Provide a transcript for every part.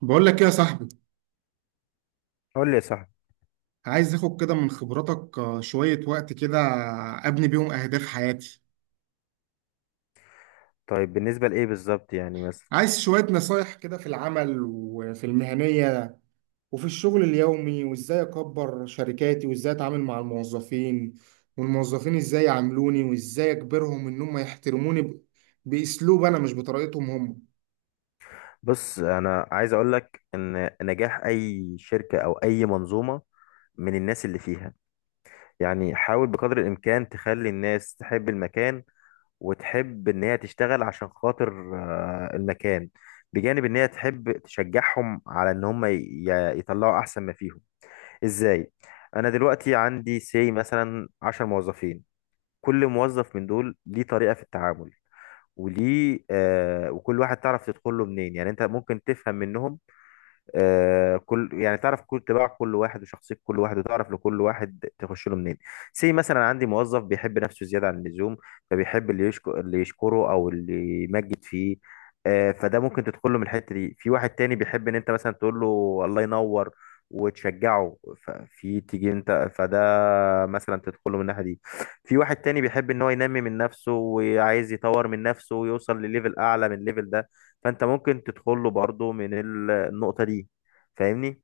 بقول لك ايه يا صاحبي. قول لي يا صاحبي. عايز اخد كده من خبراتك، آه، شوية وقت كده. ابني بيهم اهداف حياتي. طيب بالنسبة لإيه بالظبط؟ يعني مثلا عايز شوية نصايح كده في العمل وفي المهنية وفي الشغل اليومي، وازاي اكبر شركاتي وازاي اتعامل مع الموظفين، والموظفين ازاي يعاملوني، وازاي اجبرهم ان هم يحترموني باسلوب انا، مش بطريقتهم هم. بص، أنا عايز أقول لك إن نجاح أي شركة أو أي منظومة من الناس اللي فيها. يعني حاول بقدر الإمكان تخلي الناس تحب المكان وتحب إن هي تشتغل عشان خاطر المكان، بجانب إن هي تحب تشجعهم على إن هم يطلعوا أحسن ما فيهم. إزاي؟ أنا دلوقتي عندي سي مثلا 10 موظفين، كل موظف من دول ليه طريقة في التعامل، وليه آه، وكل واحد تعرف تدخل له منين. يعني انت ممكن تفهم منهم آه، كل يعني تعرف كل طباع كل واحد وشخصية كل واحد وتعرف لكل واحد تخش له منين. سي مثلا عندي موظف بيحب نفسه زيادة عن اللزوم، فبيحب اللي يشكره او اللي يمجد فيه، آه، فده ممكن تدخل له من الحتة دي. في واحد تاني بيحب ان انت مثلا تقول له الله ينور وتشجعه، ففي تيجي انت فده مثلا تدخله من الناحيه دي. في واحد تاني بيحب ان هو ينمي من نفسه وعايز يطور من نفسه ويوصل لليفل اعلى من الليفل ده، فانت ممكن تدخله برضه من النقطه دي. فاهمني؟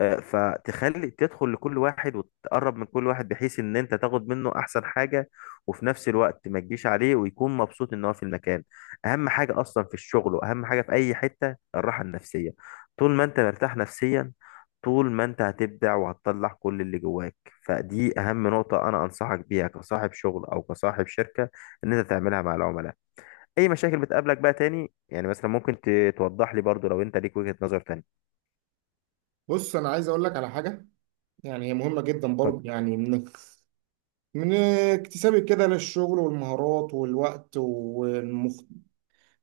فتخلي تدخل لكل واحد وتقرب من كل واحد بحيث ان انت تاخد منه احسن حاجة، وفي نفس الوقت ما تجيش عليه ويكون مبسوط ان هو في المكان. اهم حاجة اصلا في الشغل واهم حاجة في اي حتة الراحة النفسية. طول ما انت مرتاح نفسيا، طول ما انت هتبدع وهتطلع كل اللي جواك. فدي اهم نقطة انا انصحك بيها كصاحب شغل او كصاحب شركة، ان انت تعملها مع العملاء. اي مشاكل بتقابلك بقى تاني يعني مثلا؟ ممكن توضح لي برضو لو انت ليك وجهة نظر تانية. بص، انا عايز اقول لك على حاجة، يعني هي مهمة جدا برضه، اتفضل. يعني من اكتسابي كده للشغل والمهارات والوقت.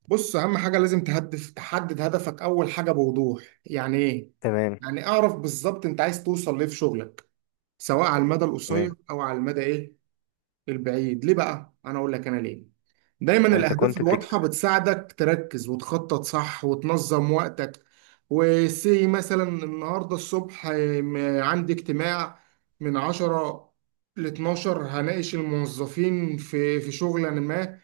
بص، اهم حاجه لازم تهدف، تحدد هدفك اول حاجه بوضوح. يعني ايه؟ تمام. يعني اعرف بالظبط انت عايز توصل ليه في شغلك، سواء على المدى القصير تمام. او على المدى ايه، البعيد. ليه بقى انا اقول لك؟ انا ليه دايما انت الاهداف كنت بتك... الواضحه بتساعدك تركز وتخطط صح وتنظم وقتك. وسي مثلا النهارده الصبح عندي اجتماع من 10 ل 12 هناقش الموظفين في شغل ما،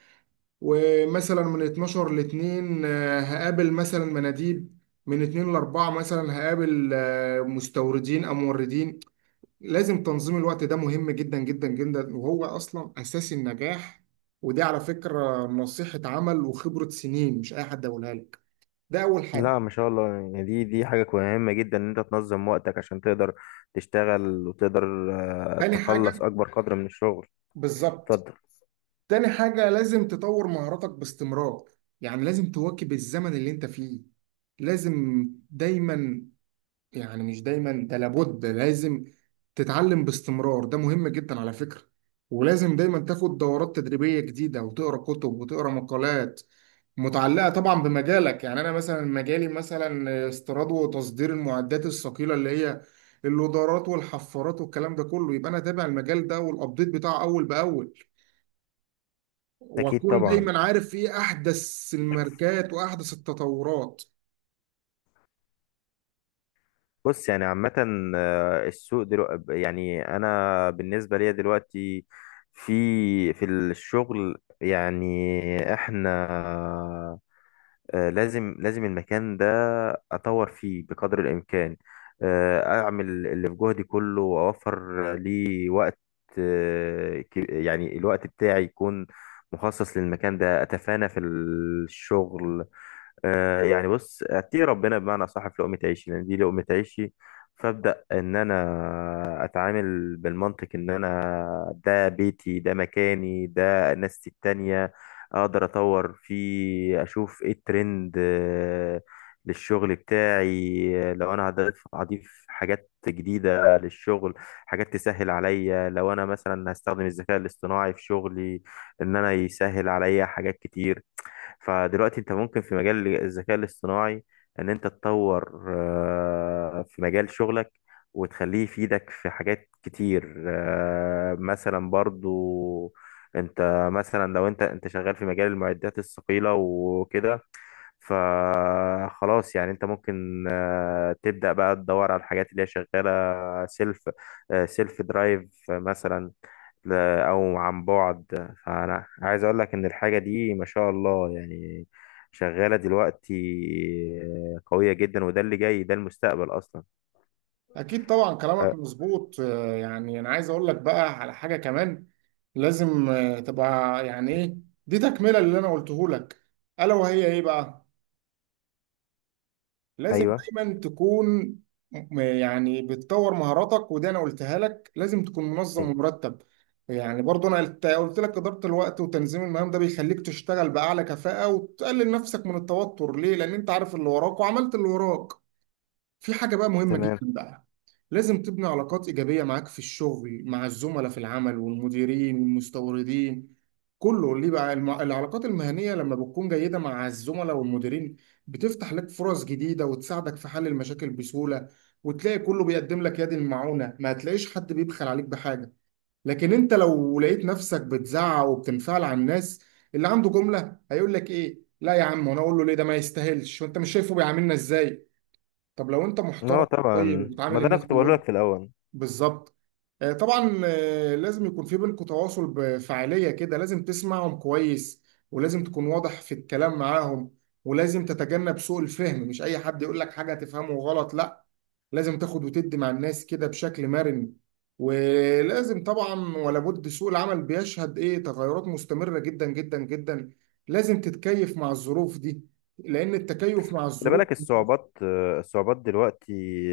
ومثلا من 12 ل 2 هقابل مثلا مناديب، من 2 ل 4 مثلا هقابل مستوردين او موردين. لازم تنظيم الوقت، ده مهم جدا جدا جدا، وهو اصلا اساس النجاح. ودي على فكرة نصيحة عمل وخبرة سنين، مش اي حد يقولها لك. ده اول حاجة. لا، ما شاء الله، يعني دي حاجة مهمة جدا ان انت تنظم وقتك عشان تقدر تشتغل وتقدر تاني تخلص حاجة اكبر قدر من الشغل. بالظبط، اتفضل. تاني حاجة لازم تطور مهاراتك باستمرار. يعني لازم تواكب الزمن اللي انت فيه. لازم دايما، يعني مش دايما، ده لابد، لازم تتعلم باستمرار، ده مهم جدا على فكرة. ولازم دايما تاخد دورات تدريبية جديدة، وتقرا كتب وتقرا مقالات متعلقة طبعا بمجالك. يعني أنا مثلا مجالي مثلا استيراد وتصدير المعدات الثقيلة، اللي هي اللودرات والحفارات والكلام ده كله، يبقى أنا تابع المجال ده والأبديت بتاعه أول بأول، اكيد وأكون طبعا. دايما عارف إيه أحدث الماركات وأحدث التطورات. بص يعني عامة، السوق دلوقتي، يعني انا بالنسبة ليا دلوقتي في في الشغل يعني احنا، لازم المكان ده أطور فيه بقدر الإمكان، أعمل اللي في جهدي كله وأوفر لي وقت، يعني الوقت بتاعي يكون مخصص للمكان ده، أتفانى في الشغل. يعني بص، اتقي ربنا بمعنى صح في لقمة عيشي لان دي لقمة عيشي. فابدا ان انا اتعامل بالمنطق ان انا ده بيتي، ده مكاني، ده ناس التانية، اقدر اطور فيه، اشوف ايه الترند للشغل بتاعي. لو انا هضيف حاجات جديدة للشغل، حاجات تسهل عليا، لو انا مثلا هستخدم الذكاء الاصطناعي في شغلي، ان انا يسهل عليا حاجات كتير. فدلوقتي انت ممكن في مجال الذكاء الاصطناعي ان انت تطور في مجال شغلك وتخليه يفيدك في حاجات كتير. مثلا برضو انت مثلا لو انت شغال في مجال المعدات الثقيلة وكده، فخلاص يعني انت ممكن تبدأ بقى تدور على الحاجات اللي هي شغالة سيلف، سيلف درايف مثلا، او عن بعد. فانا عايز اقول لك ان الحاجه دي ما شاء الله يعني شغاله دلوقتي، قويه جدا، وده اللي جاي ده المستقبل اصلا. أكيد طبعا كلامك أه. مظبوط، آه، يعني أنا عايز أقول لك بقى على حاجة كمان. لازم، آه، تبقى يعني إيه، دي تكملة اللي أنا قلته لك. ألا وهي إيه بقى؟ لازم ايوه. دايما تكون يعني بتطور مهاراتك، ودي أنا قلتها لك. لازم تكون منظم أي. ومرتب. يعني برضو أنا قلت لك إدارة الوقت وتنظيم المهام، ده بيخليك تشتغل بأعلى كفاءة وتقلل نفسك من التوتر. ليه؟ لأن أنت عارف اللي وراك وعملت اللي وراك. في حاجة بقى مهمة جدا تمام. بقى، لازم تبني علاقات إيجابية معاك في الشغل مع الزملاء في العمل والمديرين والمستوردين. كله ليه بقى؟ العلاقات المهنية لما بتكون جيدة مع الزملاء والمديرين بتفتح لك فرص جديدة، وتساعدك في حل المشاكل بسهولة، وتلاقي كله بيقدم لك يد المعونة، ما هتلاقيش حد بيبخل عليك بحاجة. لكن انت لو لقيت نفسك بتزعق وبتنفعل على الناس، اللي عنده جملة هيقول لك ايه، لا يا عم، وانا اقول له ليه؟ ده ما يستاهلش، وانت مش شايفه بيعاملنا ازاي؟ طب لو انت محترم، اه طبعا، طيب، ما وبتعامل ده انا الناس كنت بقول لك في الاول. بالظبط، آه، طبعا، آه، لازم يكون في بينكم تواصل بفعالية كده، لازم تسمعهم كويس، ولازم تكون واضح في الكلام معاهم، ولازم تتجنب سوء الفهم. مش اي حد يقول لك حاجة تفهمه غلط، لا. لازم تاخد وتدي مع الناس كده بشكل مرن. ولازم طبعا ولا بد، سوق العمل بيشهد ايه تغيرات مستمرة جدا جدا جدا. لازم تتكيف مع الظروف دي، لأن التكيف مع خلي الظروف بالك الصعوبات، الصعوبات دلوقتي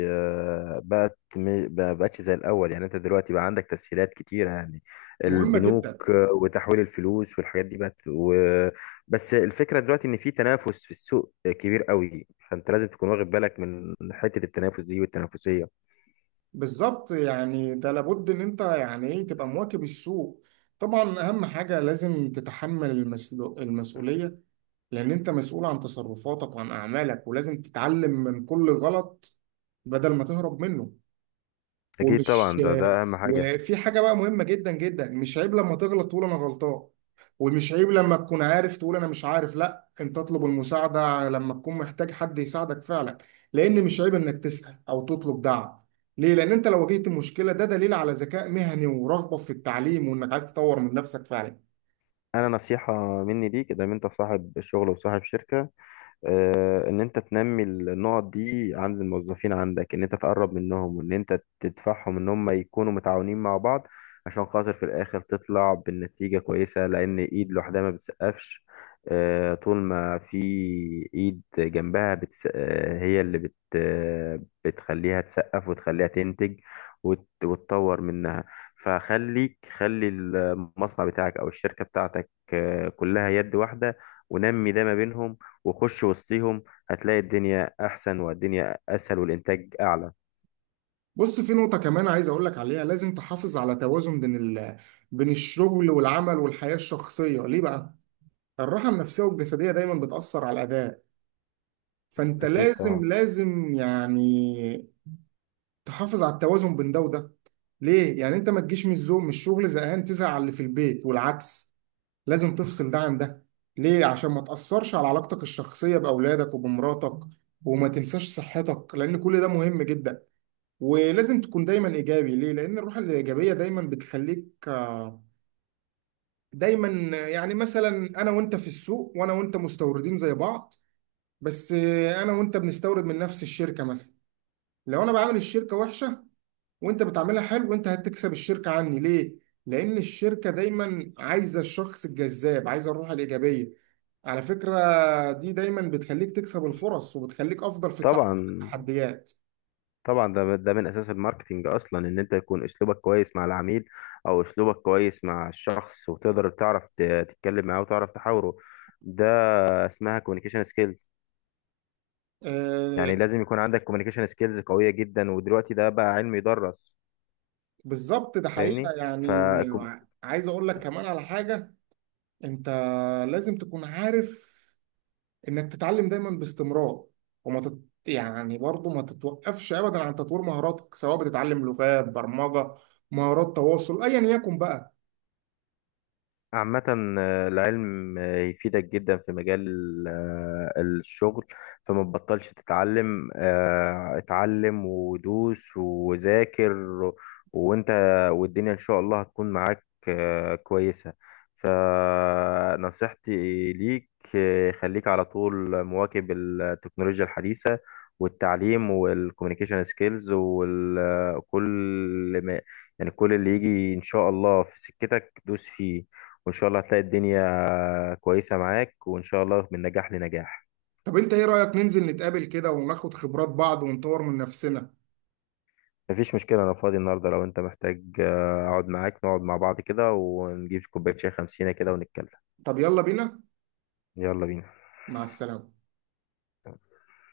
بقت ما بقتش زي الأول. يعني أنت دلوقتي بقى عندك تسهيلات كتيرة، يعني مهمة جدا. البنوك، وتحويل الفلوس والحاجات دي بقت و... بس الفكرة دلوقتي إن في تنافس في السوق كبير قوي، فأنت لازم تكون واخد بالك من حتة التنافس دي والتنافسية. بالظبط يعني ده لابد ان انت يعني ايه تبقى مواكب السوق. طبعا اهم حاجة لازم تتحمل المسؤولية، لان انت مسؤول عن تصرفاتك وعن اعمالك، ولازم تتعلم من كل غلط بدل ما تهرب منه. أكيد ومش طبعا، ده أهم حاجة. وفي حاجة بقى مهمة جدا جدا، مش عيب لما تغلط تقول أنا غلطان، ومش عيب لما تكون عارف تقول أنا مش عارف. لا، أنت تطلب المساعدة لما تكون محتاج حد يساعدك فعلا، لأن مش عيب إنك تسأل أو تطلب دعم. ليه؟ لأن أنت لو واجهت المشكلة، ده دليل على ذكاء مهني ورغبة في التعليم، وإنك عايز تطور من نفسك فعلا. أنا نصيحة مني ليك، إذا ما أنت صاحب شغل وصاحب شركة، ان انت تنمي النقط دي عند الموظفين عندك، ان انت تقرب منهم وان انت تدفعهم ان هم يكونوا متعاونين مع بعض عشان خاطر في الاخر تطلع بالنتيجة كويسة، لان ايد لوحدها ما بتسقفش. طول ما في ايد جنبها بتس... آه، هي اللي بت... آه، بتخليها تسقف وتخليها تنتج وتطور منها. فخليك، خلي المصنع بتاعك او الشركة بتاعتك كلها يد واحدة، ونمي ده ما بينهم، وخش وسطيهم، هتلاقي الدنيا أحسن والدنيا أسهل والإنتاج أعلى. بص، في نقطة كمان عايز أقول لك عليها. لازم تحافظ على توازن بين بين الشغل والعمل والحياة الشخصية. ليه بقى؟ الراحة النفسية والجسدية دايما بتأثر على الأداء. فانت اكيد طبعا. لازم يعني تحافظ على التوازن بين ده وده. ليه؟ يعني انت ما تجيش من الزوم من الشغل زهقان تزهق على اللي في البيت والعكس. لازم تفصل ده عن ده، ليه؟ عشان ما تأثرش على علاقتك الشخصية بأولادك وبمراتك، وما تنساش صحتك، لأن كل ده مهم جدا. ولازم تكون دايما إيجابي. ليه؟ لأن الروح الإيجابية دايما بتخليك، آه، دايما، يعني مثلا أنا وأنت في السوق، وأنا وأنت مستوردين زي بعض، بس، آه، أنا وأنت بنستورد من نفس الشركة مثلا. لو انا بعمل الشركه وحشه وانت بتعملها حلو، انت هتكسب الشركه عني. ليه؟ لان الشركه دايما عايزه الشخص الجذاب، عايزه الروح الايجابيه. على فكره، دي دايما بتخليك تكسب الفرص، وبتخليك افضل في التعامل مع طبعا التحديات. طبعا ده من اساس الماركتينج اصلا، ان انت يكون اسلوبك كويس مع العميل او اسلوبك كويس مع الشخص، وتقدر تعرف تتكلم معاه وتعرف تحاوره. ده اسمها كوميونيكيشن سكيلز. آه، يعني لازم يكون عندك كوميونيكيشن سكيلز قوية جدا، ودلوقتي ده بقى علم يدرس. بالظبط، ده حقيقه فاهمني؟ ف يعني. عايز اقول لك كمان على حاجه. انت لازم تكون عارف انك تتعلم دايما باستمرار، وما تت... يعني برضه ما تتوقفش ابدا عن تطوير مهاراتك، سواء بتتعلم لغات برمجة، مهارات تواصل، ايا يكن بقى. عامة، العلم يفيدك جدا في مجال الشغل. فما تبطلش تتعلم. اتعلم ودوس وذاكر وانت والدنيا ان شاء الله هتكون معاك كويسة. فنصيحتي ليك خليك على طول مواكب التكنولوجيا الحديثة والتعليم والكوميونيكيشن سكيلز، وكل ما يعني كل اللي يجي ان شاء الله في سكتك دوس فيه، وان شاء الله هتلاقي الدنيا كويسة معاك، وان شاء الله من نجاح لنجاح. طب انت ايه رأيك ننزل نتقابل كده وناخد خبرات بعض ونطور من نفسنا؟ مفيش مشكلة، انا فاضي النهاردة. لو انت محتاج اقعد معاك، نقعد مع بعض كده ونجيب كوباية شاي خمسينة كده ونتكلم. طب يلا بينا. يلا بينا. مع السلامة.